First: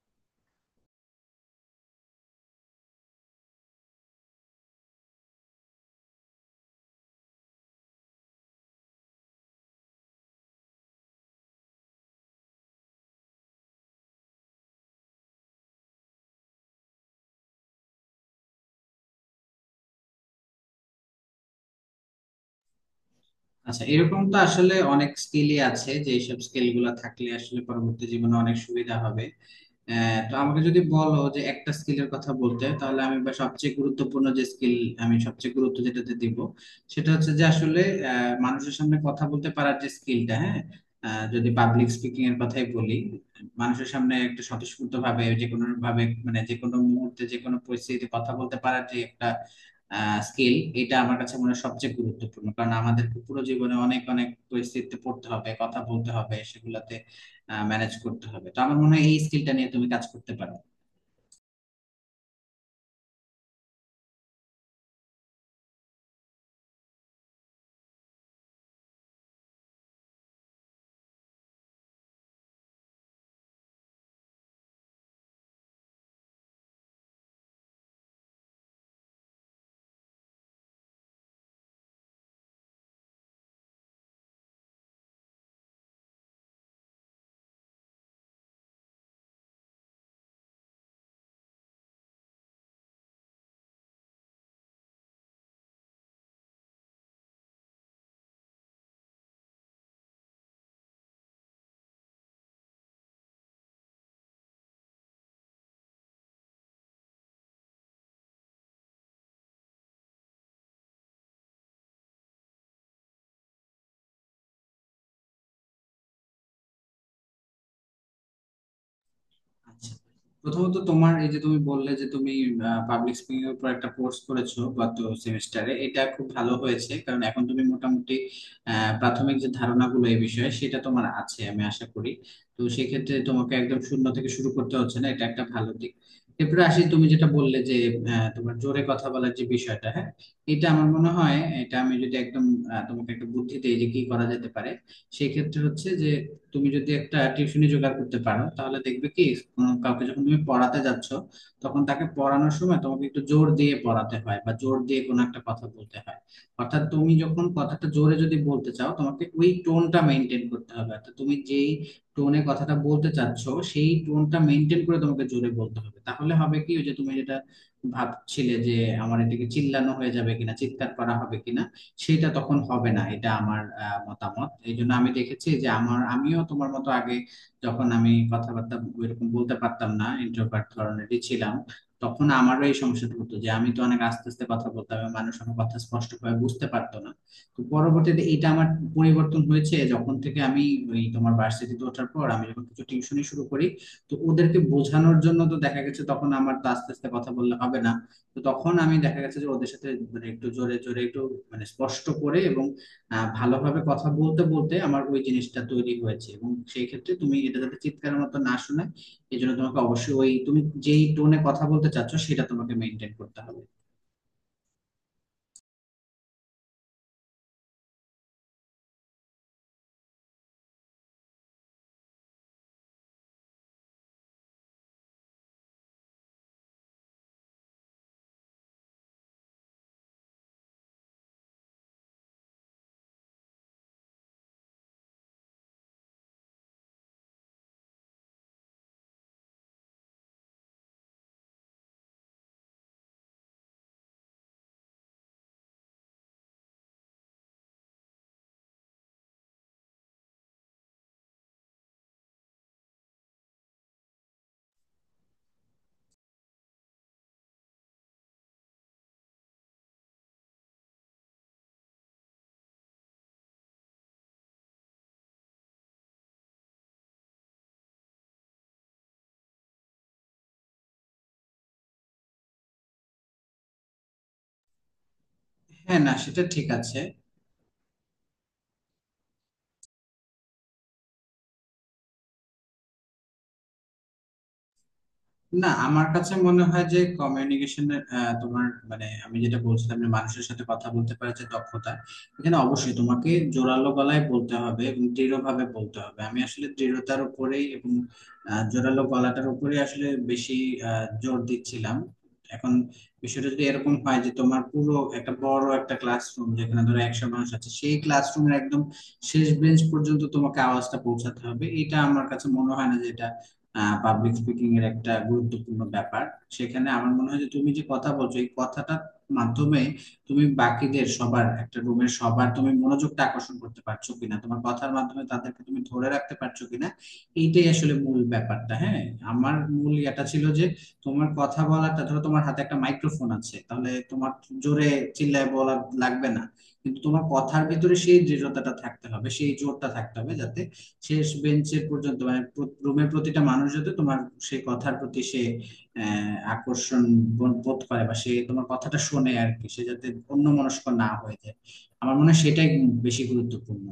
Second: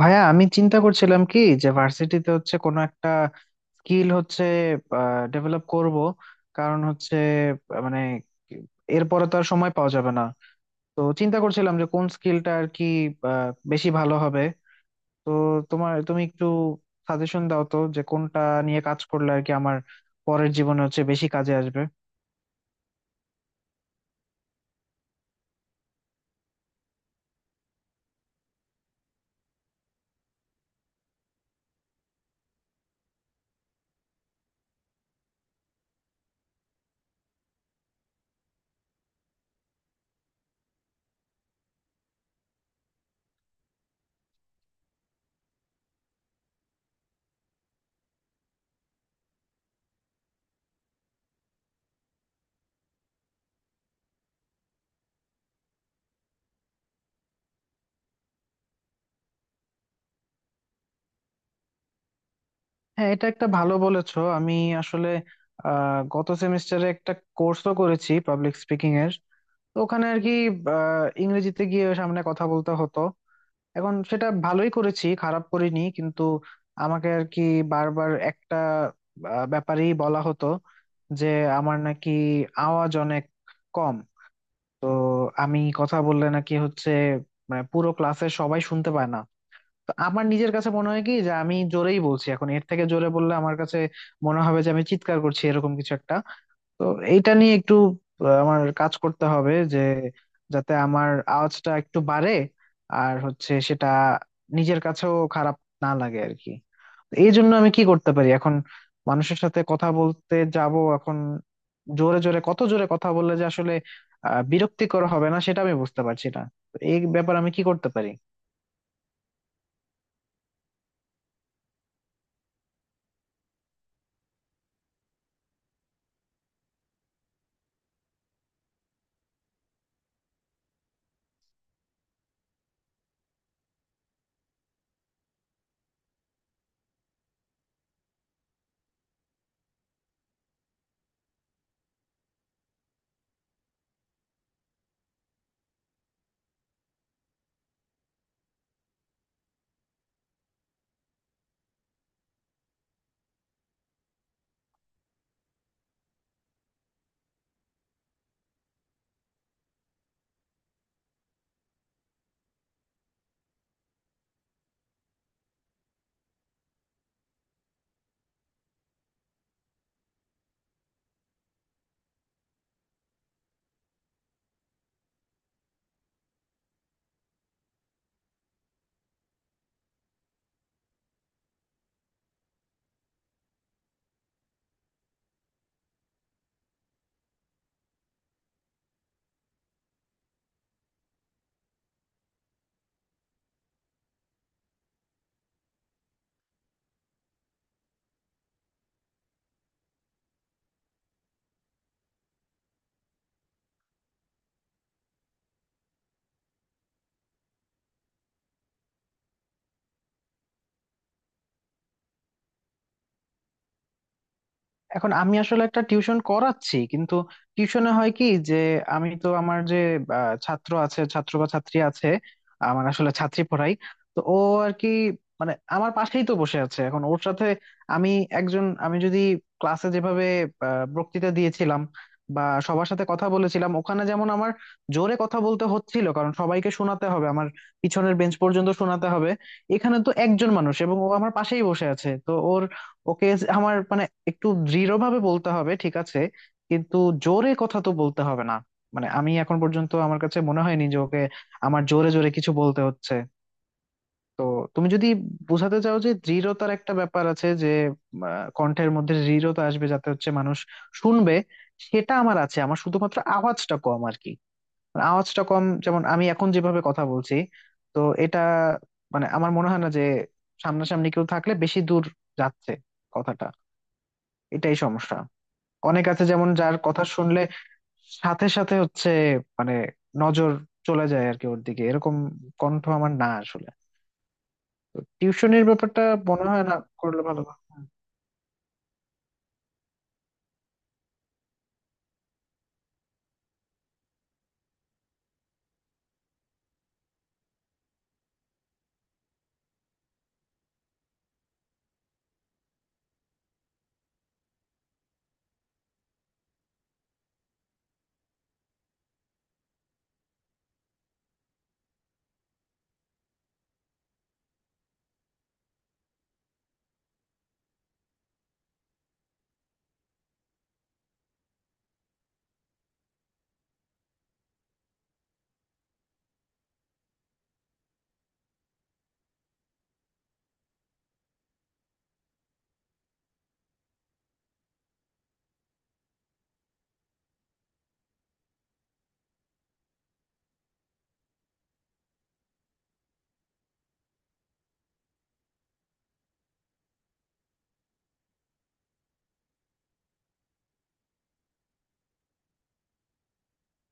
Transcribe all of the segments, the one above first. ভাইয়া আমি চিন্তা করছিলাম কি যে ভার্সিটিতে হচ্ছে কোনো একটা স্কিল হচ্ছে ডেভেলপ করব। কারণ হচ্ছে মানে এরপরে তো আর সময় পাওয়া যাবে না। তো চিন্তা করছিলাম যে কোন স্কিলটা আর কি বেশি ভালো হবে। তো তোমার তুমি একটু সাজেশন দাও তো যে কোনটা নিয়ে কাজ করলে আর কি আমার পরের জীবনে হচ্ছে বেশি কাজে আসবে। আচ্ছা, এরকম তো আসলে অনেক স্কিলই আছে যে এইসব স্কিল গুলা থাকলে আসলে পরবর্তী জীবনে অনেক সুবিধা হবে। তো আমাকে যদি বলো যে একটা স্কিলের কথা বলতে, তাহলে আমি বা সবচেয়ে গুরুত্বপূর্ণ যে স্কিল আমি সবচেয়ে গুরুত্ব যেটাতে দিব, সেটা হচ্ছে যে আসলে মানুষের সামনে কথা বলতে পারার যে স্কিলটা, হ্যাঁ। যদি পাবলিক স্পিকিং এর কথাই বলি, মানুষের সামনে একটা স্বতঃস্ফূর্ত ভাবে, যে কোনো ভাবে, মানে যে কোনো মুহূর্তে, যে কোনো পরিস্থিতিতে কথা বলতে পারার যে একটা স্কিল, এটা আমার কাছে মনে হয় সবচেয়ে গুরুত্বপূর্ণ। কারণ আমাদেরকে পুরো জীবনে অনেক অনেক পরিস্থিতিতে পড়তে হবে, কথা বলতে হবে, সেগুলাতে ম্যানেজ করতে হবে। তো আমার মনে হয় এই স্কিলটা নিয়ে তুমি কাজ করতে পারো। হ্যাঁ, এটা একটা ভালো বলেছো। আমি আসলে গত সেমিস্টারে একটা কোর্সও করেছি পাবলিক স্পিকিং এর। তো ওখানে আর কি ইংরেজিতে গিয়ে সামনে কথা বলতে হতো। এখন সেটা ভালোই করেছি, খারাপ করিনি, কিন্তু আমাকে আর কি বারবার একটা ব্যাপারেই বলা হতো, যে আমার নাকি আওয়াজ অনেক কম। তো আমি কথা বললে নাকি হচ্ছে মানে পুরো ক্লাসের সবাই শুনতে পায় না। তো আমার নিজের কাছে মনে হয় কি যে আমি জোরেই বলছি, এখন এর থেকে জোরে বললে আমার কাছে মনে হবে যে আমি চিৎকার করছি, এরকম কিছু একটা। তো এইটা নিয়ে একটু আমার কাজ করতে হবে, যে যাতে আমার আওয়াজটা একটু বাড়ে, আর হচ্ছে সেটা নিজের কাছেও খারাপ না লাগে আর কি। এই জন্য আমি কি করতে পারি? এখন মানুষের সাথে কথা বলতে যাব, এখন জোরে জোরে কত জোরে কথা বললে যে আসলে বিরক্তিকর হবে না, সেটা আমি বুঝতে পারছি না। তো এই ব্যাপারে আমি কি করতে পারি? আচ্ছা, প্রথমত তোমার এই যে তুমি বললে যে তুমি পাবলিক স্পিকিং এর উপর একটা কোর্স করেছো গত সেমিস্টারে, এটা খুব ভালো হয়েছে, কারণ এখন তুমি মোটামুটি প্রাথমিক যে ধারণাগুলো এই বিষয়ে, সেটা তোমার আছে আমি আশা করি। তো সেক্ষেত্রে তোমাকে একদম শূন্য থেকে শুরু করতে হচ্ছে না, এটা একটা ভালো দিক। এরপরে আসি, তুমি যেটা বললে যে তোমার জোরে কথা বলার যে বিষয়টা, হ্যাঁ। এটা আমার মনে হয়, এটা আমি যদি একদম তোমাকে একটা বুদ্ধি দিই যে কি করা যেতে পারে, সেক্ষেত্রে হচ্ছে যে তুমি যদি একটা টিউশনি জোগাড় করতে পারো, তাহলে দেখবে কি কাউকে যখন তুমি পড়াতে যাচ্ছ, তখন তাকে পড়ানোর সময় তোমাকে একটু জোর দিয়ে পড়াতে হয় বা জোর দিয়ে কোনো একটা কথা বলতে হয়। অর্থাৎ তুমি যখন কথাটা জোরে যদি বলতে চাও, তোমাকে ওই টোনটা মেনটেন করতে হবে। অর্থাৎ তুমি যেই টোনে কথাটা বলতে চাচ্ছ, সেই টোনটা মেনটেন করে তোমাকে জোরে বলতে হবে। তাহলে হবে কি, ওই যে তুমি যেটা ভাবছিলে যে আমার এটাকে চিল্লানো হয়ে যাবে কিনা, চিৎকার করা হবে কিনা, সেটা তখন হবে না। এটা আমার মতামত। এই জন্য আমি দেখেছি যে আমার, আমিও তোমার মতো আগে যখন আমি কথাবার্তা এরকম বলতে পারতাম না, ইন্ট্রোভার্ট ধরনেরই ছিলাম, তখন আমারও এই সমস্যাটা হতো যে আমি তো অনেক আস্তে আস্তে কথা বলতাম এবং মানুষ আমার কথা স্পষ্টভাবে বুঝতে পারতো না। তো পরবর্তীতে এটা আমার পরিবর্তন হয়েছে যখন থেকে আমি, ওই তোমার ভার্সিটিতে ওঠার পর আমি যখন কিছু টিউশনি শুরু করি, তো ওদেরকে বোঝানোর জন্য তো দেখা গেছে তখন আমার তো আস্তে আস্তে কথা বললে হবে না। তো তখন আমি দেখা গেছে যে ওদের সাথে মানে একটু জোরে জোরে, একটু মানে স্পষ্ট করে এবং ভালোভাবে কথা বলতে বলতে আমার ওই জিনিসটা তৈরি হয়েছে। এবং সেই ক্ষেত্রে তুমি এটা যাতে চিৎকারের মতো না শোনায়, এই জন্য তোমাকে অবশ্যই ওই তুমি যেই টোনে কথা বলতে চাচ্ছ, সেটা তোমাকে মেনটেন করতে হবে। এখন আমি আসলে একটা টিউশন করাচ্ছি, কিন্তু টিউশনে হয় কি, যে আমি তো আমার যে ছাত্র আছে, ছাত্র বা ছাত্রী আছে, আমার আসলে ছাত্রী পড়াই। তো ও আর কি, মানে আমার পাশেই তো বসে আছে। এখন ওর সাথে আমি, একজন, আমি যদি ক্লাসে যেভাবে বক্তৃতা দিয়েছিলাম বা সবার সাথে কথা বলেছিলাম ওখানে, যেমন আমার জোরে কথা বলতে হচ্ছিল, কারণ সবাইকে শোনাতে হবে, আমার পিছনের বেঞ্চ পর্যন্ত শোনাতে হবে। এখানে তো একজন মানুষ এবং ও আমার পাশেই বসে আছে, তো ওর, ওকে আমার মানে একটু দৃঢ়ভাবে বলতে হবে, ঠিক আছে, কিন্তু জোরে কথা তো বলতে হবে না। মানে আমি এখন পর্যন্ত আমার কাছে মনে হয়নি যে ওকে আমার জোরে জোরে কিছু বলতে হচ্ছে। তো তুমি যদি বোঝাতে চাও যে দৃঢ়তার একটা ব্যাপার আছে, যে আহ, কণ্ঠের মধ্যে দৃঢ়তা আসবে যাতে হচ্ছে মানুষ শুনবে, সেটা আমার আছে। আমার শুধুমাত্র আওয়াজটা কম আর কি। মানে আওয়াজটা কম, যেমন আমি এখন যেভাবে কথা বলছি, তো এটা মানে আমার মনে হয় না যে সামনাসামনি কেউ থাকলে বেশি দূর যাচ্ছে কথাটা, এটাই সমস্যা। হ্যাঁ, অনেক না আছে সেটা যেমন, ঠিক যার আছে। কথা শুনলে সাথে সাথে হচ্ছে মানে নজর চলে যায় আর কি ওর দিকে, এরকম কণ্ঠ আমার না আসলে। তো টিউশনের না, ব্যাপারটা আমার কাছে মনে মনে হয় না হয় যে করলে ভালো হয়। কমিউনিকেশনের, তোমার, মানে আমি যেটা বলছিলাম যে মানুষের সাথে কথা বলতে পারার যে দক্ষতা, এখানে অবশ্যই তোমাকে জোরালো গলায় বলতে হবে এবং দৃঢ়ভাবে বলতে হবে। আমি আসলে দৃঢ়তার উপরেই এবং জোরালো গলাটার উপরেই আসলে বেশি জোর দিচ্ছিলাম। এখন বিষয়টা যদি এরকম হয় যে তোমার পুরো একটা বড় একটা ক্লাসরুম, যেখানে ধরো 100 মানুষ আছে, সেই ক্লাসরুমের একদম শেষ বেঞ্চ পর্যন্ত তোমাকে আওয়াজটা পৌঁছাতে হবে, এটা আমার কাছে মনে হয় না যেটা পাবলিক স্পিকিং এর একটা গুরুত্বপূর্ণ ব্যাপার। সেখানে আমার মনে হয় যে তুমি যে কথা বলছো, এই কথাটার মাধ্যমে তুমি বাকিদের সবার, একটা রুমের সবার তুমি মনোযোগটা আকর্ষণ করতে পারছো কিনা, তোমার কথার মাধ্যমে তাদেরকে তুমি ধরে রাখতে পারছো কিনা, এইটাই আসলে মূল ব্যাপারটা। হ্যাঁ, আমার মূল এটা ছিল যে তোমার কথা বলাটা, ধরো তোমার হাতে একটা মাইক্রোফোন আছে, তাহলে তোমার জোরে চিল্লায় বলা লাগবে না, কিন্তু তোমার কথার ভিতরে সেই দৃঢ়তাটা থাকতে হবে, সেই জোরটা থাকতে হবে, যাতে শেষ বেঞ্চের পর্যন্ত মানে রুমের প্রতিটা মানুষ যাতে তোমার সেই কথার প্রতি সে আকর্ষণ বোধ বোধ করে, বা সে তোমার কথাটা শোনে আর কি, সে যাতে অন্যমনস্ক না হয়ে যায়। আমার মনে হয় সেটাই বেশি গুরুত্বপূর্ণ।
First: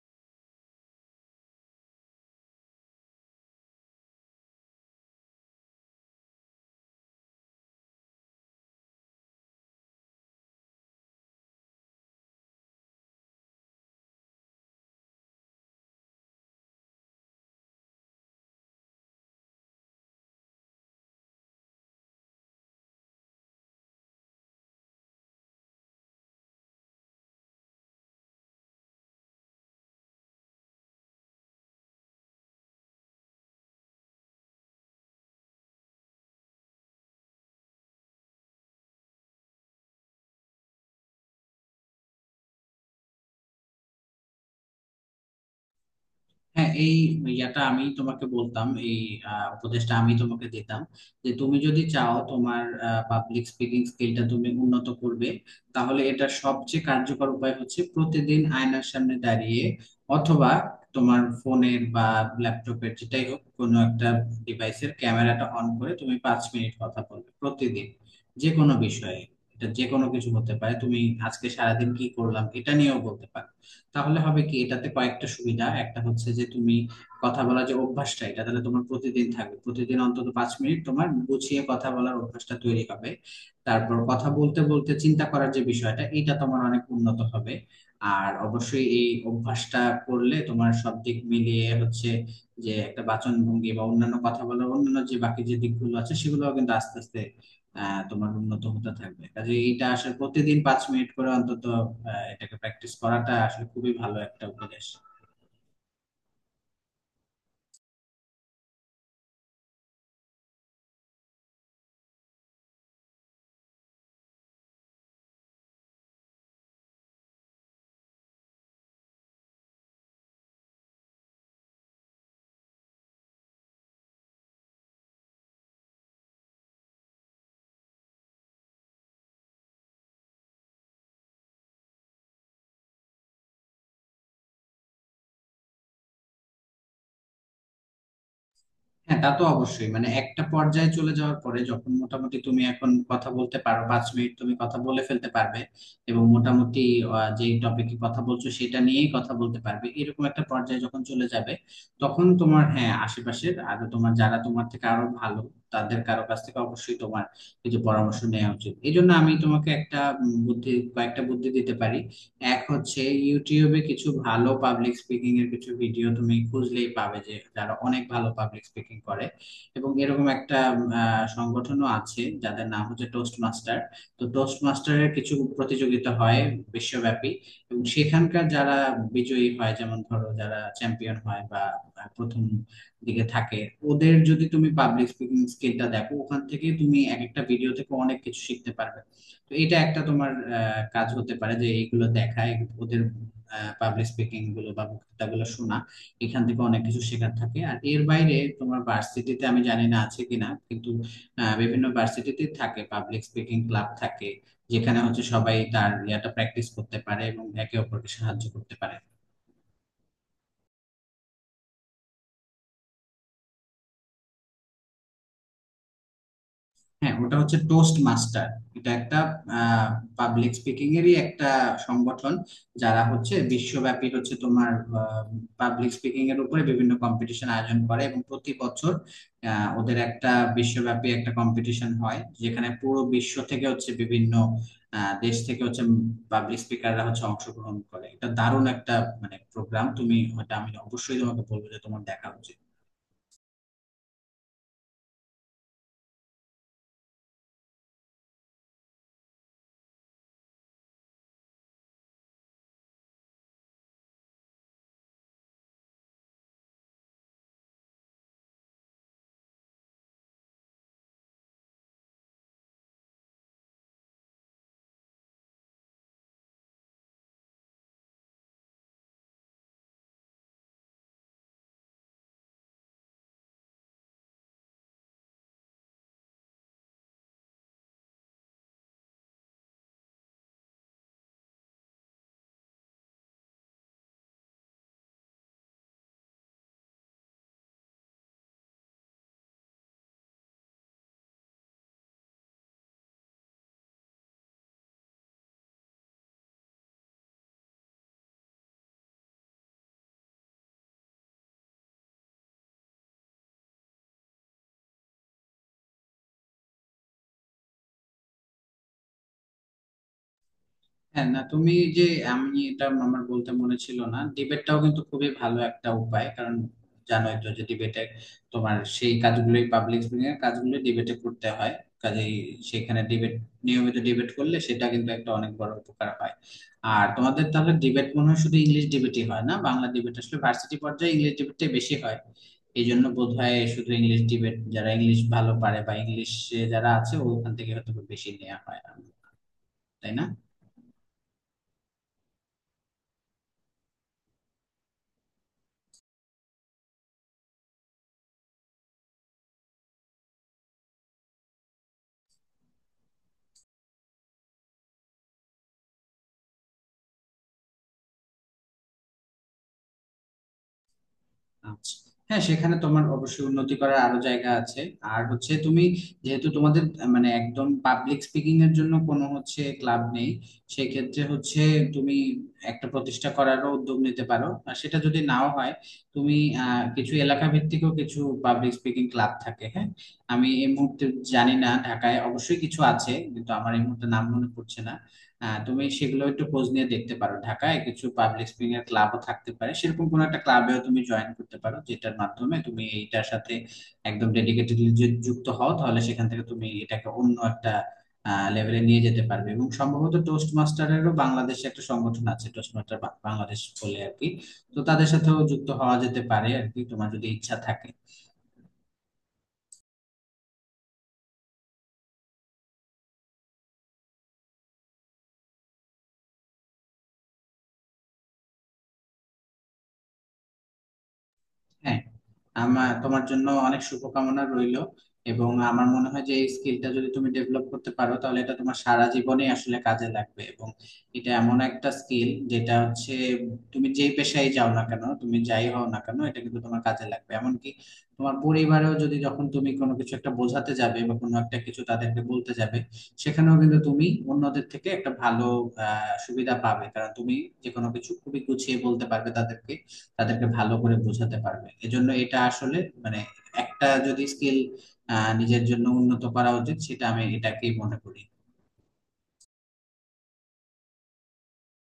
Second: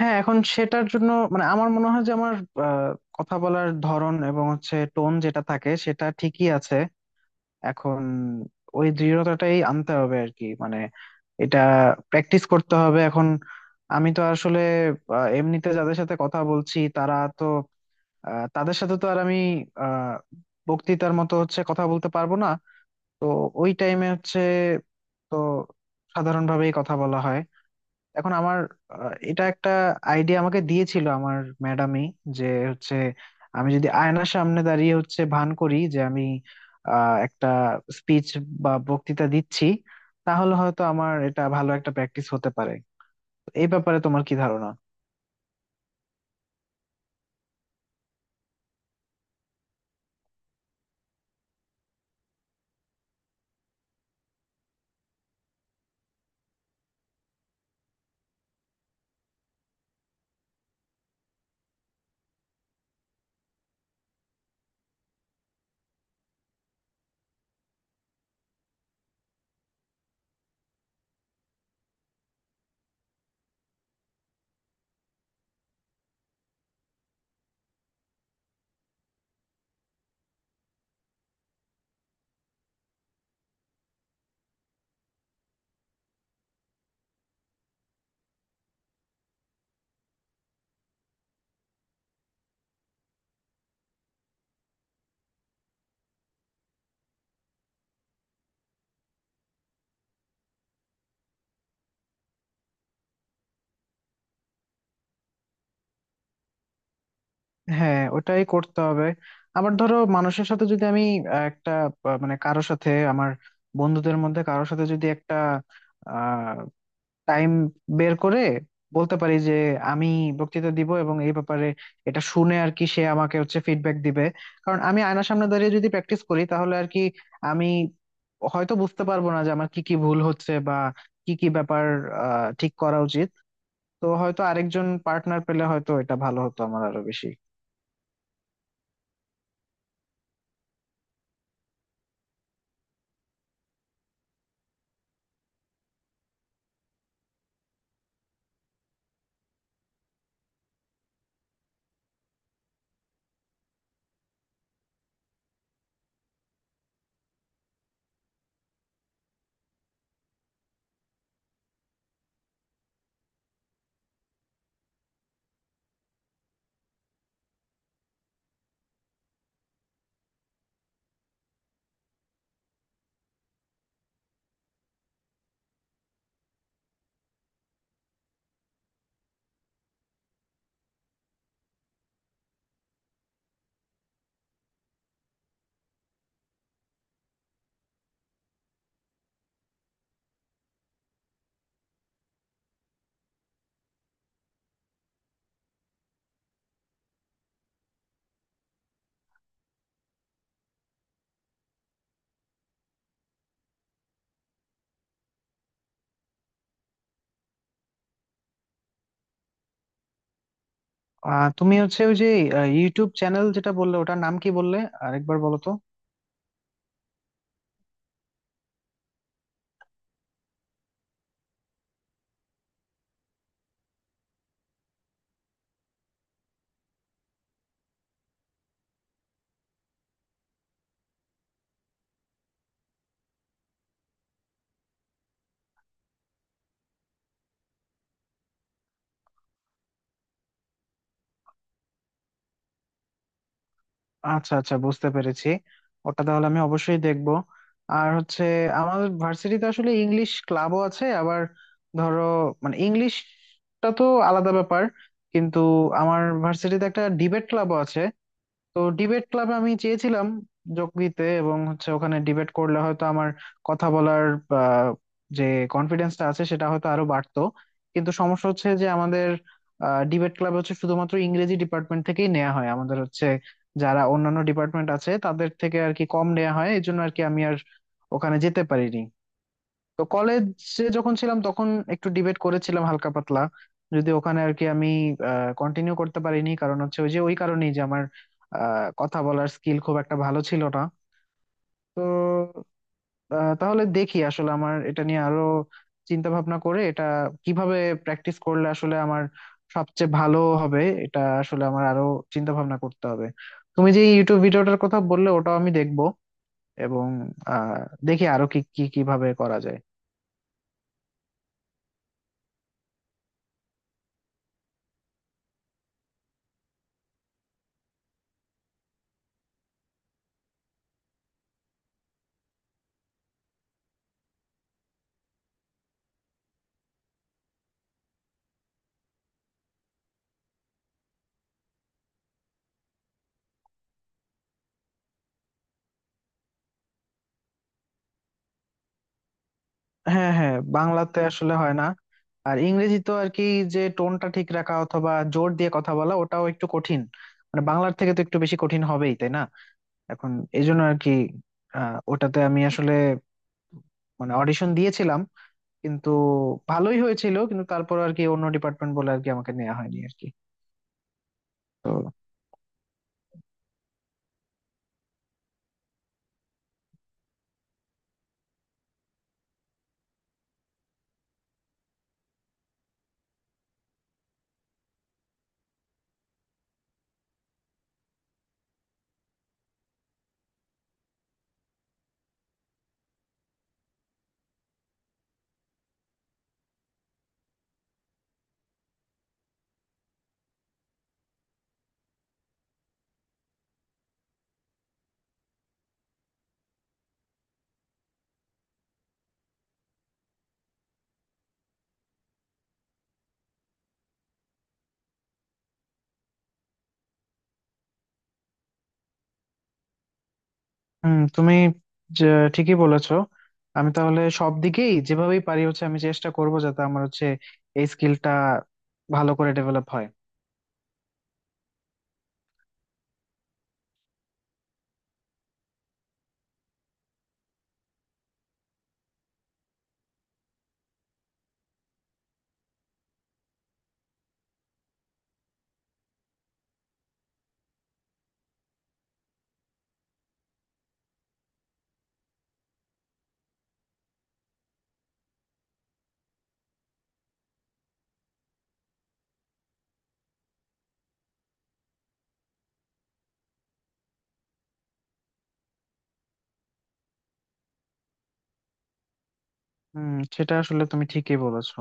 হ্যাঁ, এখন সেটার জন্য মানে আমার মনে হয় যে আমার আহ, কথা বলার ধরন এবং হচ্ছে টোন যেটা থাকে সেটা ঠিকই আছে। এখন ওই দৃঢ়তাটাই আনতে হবে আর কি, মানে এটা প্র্যাকটিস করতে হবে। এখন আমি তো আসলে এমনিতে যাদের সাথে কথা বলছি তারা তো, তাদের সাথে তো আর আমি আহ বক্তৃতার মতো হচ্ছে কথা বলতে পারবো না। তো ওই টাইমে হচ্ছে, তো সাধারণভাবেই কথা বলা হয়। এখন আমার এটা একটা আইডিয়া আমাকে দিয়েছিল আমার ম্যাডামই, যে হচ্ছে আমি যদি আয়নার সামনে দাঁড়িয়ে হচ্ছে ভান করি যে আমি একটা স্পিচ বা বক্তৃতা দিচ্ছি, তাহলে হয়তো আমার এটা ভালো একটা প্র্যাকটিস হতে পারে। এই ব্যাপারে তোমার কি ধারণা? হ্যাঁ, এই ইয়াটা আমি তোমাকে বলতাম, এই উপদেশটা আমি তোমাকে দিতাম যে তুমি যদি চাও তোমার পাবলিক স্পিকিং স্কিলটা তুমি উন্নত করবে, তাহলে এটা সবচেয়ে কার্যকর উপায় হচ্ছে প্রতিদিন আয়নার সামনে দাঁড়িয়ে অথবা তোমার ফোনের বা ল্যাপটপের, যেটাই হোক কোনো একটা ডিভাইসের ক্যামেরাটা অন করে তুমি 5 মিনিট কথা বলবে প্রতিদিন, যে কোনো বিষয়ে। এটা যে কোনো কিছু হতে পারে, তুমি আজকে সারাদিন কি করলাম এটা নিয়েও বলতে পারো। তাহলে হবে কি, এটাতে কয়েকটা সুবিধা, একটা হচ্ছে যে তুমি কথা বলার যে অভ্যাসটা, এটা তাহলে তোমার প্রতিদিন থাকবে, প্রতিদিন অন্তত 5 মিনিট তোমার গুছিয়ে কথা বলার অভ্যাসটা তৈরি হবে। তারপর কথা বলতে বলতে চিন্তা করার যে বিষয়টা, এটা তোমার অনেক উন্নত হবে। আর অবশ্যই এই অভ্যাসটা করলে তোমার সব দিক মিলিয়ে হচ্ছে যে একটা বাচন ভঙ্গি বা অন্যান্য কথা বলার অন্যান্য যে বাকি যে দিকগুলো আছে, সেগুলোও কিন্তু আস্তে আস্তে তোমার উন্নত হতে থাকবে। কাজে এটা আসলে প্রতিদিন 5 মিনিট করে অন্তত এটাকে প্র্যাকটিস করাটা আসলে খুবই ভালো একটা উপদেশ। হ্যাঁ, ওটাই করতে হবে। আবার ধরো মানুষের সাথে যদি আমি একটা মানে কারোর সাথে আমার, বন্ধুদের মধ্যে কারোর সাথে যদি একটা টাইম বের করে বলতে পারি যে আমি বক্তৃতা দিব, এবং এই ব্যাপারে এটা শুনে আর কি সে আমাকে হচ্ছে ফিডব্যাক দিবে। কারণ আমি আয়নার সামনে দাঁড়িয়ে যদি প্র্যাকটিস করি তাহলে আর কি আমি হয়তো বুঝতে পারবো না যে আমার কি কি ভুল হচ্ছে বা কি কি ব্যাপার ঠিক করা উচিত। তো হয়তো আরেকজন পার্টনার পেলে হয়তো এটা ভালো হতো আমার, আরো বেশি। হ্যাঁ, তা তো অবশ্যই, মানে একটা পর্যায়ে চলে যাওয়ার পরে যখন মোটামুটি তুমি এখন কথা বলতে পারো, 5 মিনিট তুমি কথা বলে ফেলতে পারবে এবং মোটামুটি যে টপিকে কথা বলছো সেটা নিয়েই কথা বলতে পারবে, এরকম একটা পর্যায়ে যখন চলে যাবে, তখন তোমার, হ্যাঁ, আশেপাশের আরো তোমার যারা তোমার থেকে আরো ভালো, তাদের কারো কাছ থেকে অবশ্যই তোমার কিছু পরামর্শ নেওয়া উচিত। এই জন্য আমি তোমাকে একটা বুদ্ধি, কয়েকটা বুদ্ধি দিতে পারি। এক হচ্ছে ইউটিউবে কিছু ভালো পাবলিক স্পিকিং এর কিছু ভিডিও তুমি খুঁজলেই পাবে, যে যারা অনেক ভালো পাবলিক স্পিকিং করে। এবং এরকম একটা সংগঠনও আছে যাদের নাম হচ্ছে টোস্ট মাস্টার। তো টোস্ট মাস্টারের কিছু প্রতিযোগিতা হয় বিশ্বব্যাপী, এবং সেখানকার যারা বিজয়ী হয়, যেমন ধরো যারা চ্যাম্পিয়ন হয় বা প্রথম দিকে থাকে, ওদের যদি তুমি পাবলিক স্পিকিং স্কিলটা দেখো, ওখান থেকে তুমি এক একটা ভিডিও থেকে অনেক কিছু শিখতে পারবে। তো এটা একটা তোমার কাজ হতে পারে যে এইগুলো দেখায় ওদের পাবলিক স্পিকিং গুলো বা বক্তৃতা গুলো শোনা, এখান থেকে অনেক কিছু শেখার থাকে। আর এর বাইরে তোমার ভার্সিটিতে আমি জানি না আছে কিনা, কিন্তু বিভিন্ন ভার্সিটিতে থাকে, পাবলিক স্পিকিং ক্লাব থাকে, যেখানে হচ্ছে সবাই তার ইয়াটা প্র্যাকটিস করতে পারে এবং একে অপরকে সাহায্য করতে পারে। তুমি হচ্ছে ওই যে ইউটিউব চ্যানেল যেটা বললে, ওটার নাম কি বললে? আরেকবার বলো তো। হ্যাঁ, ওটা হচ্ছে টোস্ট মাস্টার। এটা একটা পাবলিক স্পিকিং এরই একটা সংগঠন যারা হচ্ছে বিশ্বব্যাপী হচ্ছে তোমার পাবলিক স্পিকিং এর উপরে বিভিন্ন কম্পিটিশন আয়োজন করে। এবং প্রতি বছর ওদের একটা বিশ্বব্যাপী একটা কম্পিটিশন হয়, যেখানে পুরো বিশ্ব থেকে হচ্ছে বিভিন্ন দেশ থেকে হচ্ছে পাবলিক স্পিকাররা হচ্ছে অংশগ্রহণ করে। এটা দারুণ একটা মানে প্রোগ্রাম, তুমি ওটা আমি অবশ্যই তোমাকে বলবো যে তোমার দেখা উচিত। আচ্ছা আচ্ছা, বুঝতে পেরেছি, ওটা তাহলে আমি অবশ্যই দেখবো। আর হচ্ছে আমাদের ভার্সিটিতে আসলে ইংলিশ ক্লাবও আছে। আবার ধরো মানে ইংলিশটা তো আলাদা ব্যাপার, কিন্তু আমার ভার্সিটিতে একটা ডিবেট ক্লাবও আছে। তো ডিবেট ক্লাবে আমি চেয়েছিলাম যোগ দিতে, এবং হচ্ছে ওখানে ডিবেট করলে হয়তো আমার কথা বলার আহ, যে কনফিডেন্সটা আছে সেটা হয়তো আরো বাড়তো। কিন্তু সমস্যা হচ্ছে যে আমাদের ডিবেট ক্লাব হচ্ছে শুধুমাত্র ইংরেজি ডিপার্টমেন্ট থেকেই নেওয়া হয়, আমাদের হচ্ছে যারা অন্যান্য ডিপার্টমেন্ট আছে তাদের থেকে আর কি কম নেওয়া হয়, এই জন্য আর কি আমি আর ওখানে যেতে পারিনি। তো কলেজে যখন ছিলাম তখন একটু ডিবেট করেছিলাম, হালকা পাতলা, যদি ওখানে আর কি আমি কন্টিনিউ করতে পারিনি, কারণ হচ্ছে ওই যে ওই কারণেই যে আমার কথা বলার স্কিল খুব একটা ভালো ছিল না। তো তাহলে দেখি আসলে আমার এটা নিয়ে আরো চিন্তা ভাবনা করে, এটা কিভাবে প্র্যাকটিস করলে আসলে আমার সবচেয়ে ভালো হবে, এটা আসলে আমার আরো চিন্তা ভাবনা করতে হবে। তুমি যে ইউটিউব ভিডিওটার কথা বললে ওটাও আমি দেখবো, এবং আহ দেখি আরো কি কি কিভাবে করা যায়। হ্যাঁ, না তুমি যে, আমি এটা আমার বলতে মনে ছিল না, ডিবেটটাও কিন্তু খুবই ভালো একটা উপায়। কারণ জানোই তো যে ডিবেটে তোমার সেই কাজগুলোই, পাবলিক স্পিকিং এর কাজগুলো ডিবেটে করতে হয়। কাজেই সেখানে ডিবেট, নিয়মিত ডিবেট করলে সেটা কিন্তু একটা অনেক বড় উপকার হয়। আর তোমাদের তাহলে ডিবেট মনে হয় শুধু ইংলিশ ডিবেটই হয়, না বাংলা ডিবেট আসলে ভার্সিটি পর্যায়ে ইংলিশ ডিবেটটাই বেশি হয়, এই জন্য বোধহয় শুধু ইংলিশ ডিবেট যারা ইংলিশ ভালো পারে বা ইংলিশে যারা আছে, ওখান থেকে হয়তো বেশি নেওয়া হয়, তাই না? হ্যাঁ হ্যাঁ, বাংলাতে আসলে হয় না। আর ইংরেজি তো আর কি, যে টোনটা ঠিক রাখা অথবা জোর দিয়ে কথা বলা ওটাও একটু কঠিন, মানে বাংলার থেকে তো একটু বেশি কঠিন হবেই তাই না। এখন এই জন্য আর কি ওটাতে আমি আসলে মানে অডিশন দিয়েছিলাম, কিন্তু ভালোই হয়েছিল, কিন্তু তারপর আর কি অন্য ডিপার্টমেন্ট বলে আর কি আমাকে নেওয়া হয়নি আর কি। আচ্ছা। তো হ্যাঁ, সেখানে তোমার অবশ্যই উন্নতি করার আরো জায়গা আছে। আর হচ্ছে তুমি যেহেতু তোমাদের মানে একদম পাবলিক স্পিকিং এর জন্য কোনো হচ্ছে ক্লাব নেই, সেক্ষেত্রে হচ্ছে তুমি একটা প্রতিষ্ঠা করারও উদ্যোগ নিতে পারো। আর সেটা যদি নাও হয়, তুমি কিছু এলাকা ভিত্তিকও কিছু পাবলিক স্পিকিং ক্লাব থাকে, হ্যাঁ। আমি এই মুহূর্তে জানি না, ঢাকায় অবশ্যই কিছু আছে কিন্তু আমার এই মুহূর্তে নাম মনে পড়ছে না। তুমি সেগুলো একটু খোঁজ নিয়ে দেখতে পারো, ঢাকায় কিছু পাবলিক স্পিকিং এর ক্লাবও থাকতে পারে, সেরকম কোনো একটা ক্লাবেও তুমি জয়েন করতে পারো, যেটার মাধ্যমে তুমি এইটার সাথে একদম ডেডিকেটেডলি যদি যুক্ত হও, তাহলে সেখান থেকে তুমি এটাকে অন্য একটা লেভেলে নিয়ে যেতে পারবে। এবং সম্ভবত টোস্ট মাস্টারেরও বাংলাদেশে একটা সংগঠন আছে, টোস্ট মাস্টার বাংলাদেশ বলে আর কি। তো তাদের সাথেও যুক্ত হওয়া যেতে পারে আর কি, তোমার যদি ইচ্ছা থাকে। হুম, তুমি যে ঠিকই বলেছো, আমি তাহলে সব দিকেই যেভাবেই পারি হচ্ছে আমি চেষ্টা করব যাতে আমার হচ্ছে এই স্কিলটা ভালো করে ডেভেলপ হয়। হ্যাঁ, আমার তোমার জন্য অনেক শুভকামনা রইলো। এবং আমার মনে হয় যে এই স্কিলটা যদি তুমি ডেভেলপ করতে পারো, তাহলে এটা তোমার সারা জীবনে আসলে কাজে লাগবে। এবং এটা এমন একটা স্কিল যেটা হচ্ছে তুমি যেই পেশায় যাও না কেন, তুমি যাই হও না কেন, এটা কিন্তু তোমার কাজে লাগবে। এমনকি তোমার পরিবারেও যদি, যখন তুমি কোনো কিছু একটা বোঝাতে যাবে বা কোনো একটা কিছু তাদেরকে বলতে যাবে, সেখানেও কিন্তু তুমি অন্যদের থেকে একটা ভালো সুবিধা পাবে, কারণ তুমি যে কোনো কিছু খুবই গুছিয়ে বলতে পারবে তাদেরকে, তাদেরকে ভালো করে বোঝাতে পারবে। এজন্য এটা আসলে মানে একটা যদি স্কিল নিজের জন্য উন্নত করা উচিত, সেটা আমি এটাকেই মনে করি। হুম, সেটা আসলে তুমি ঠিকই বলেছো।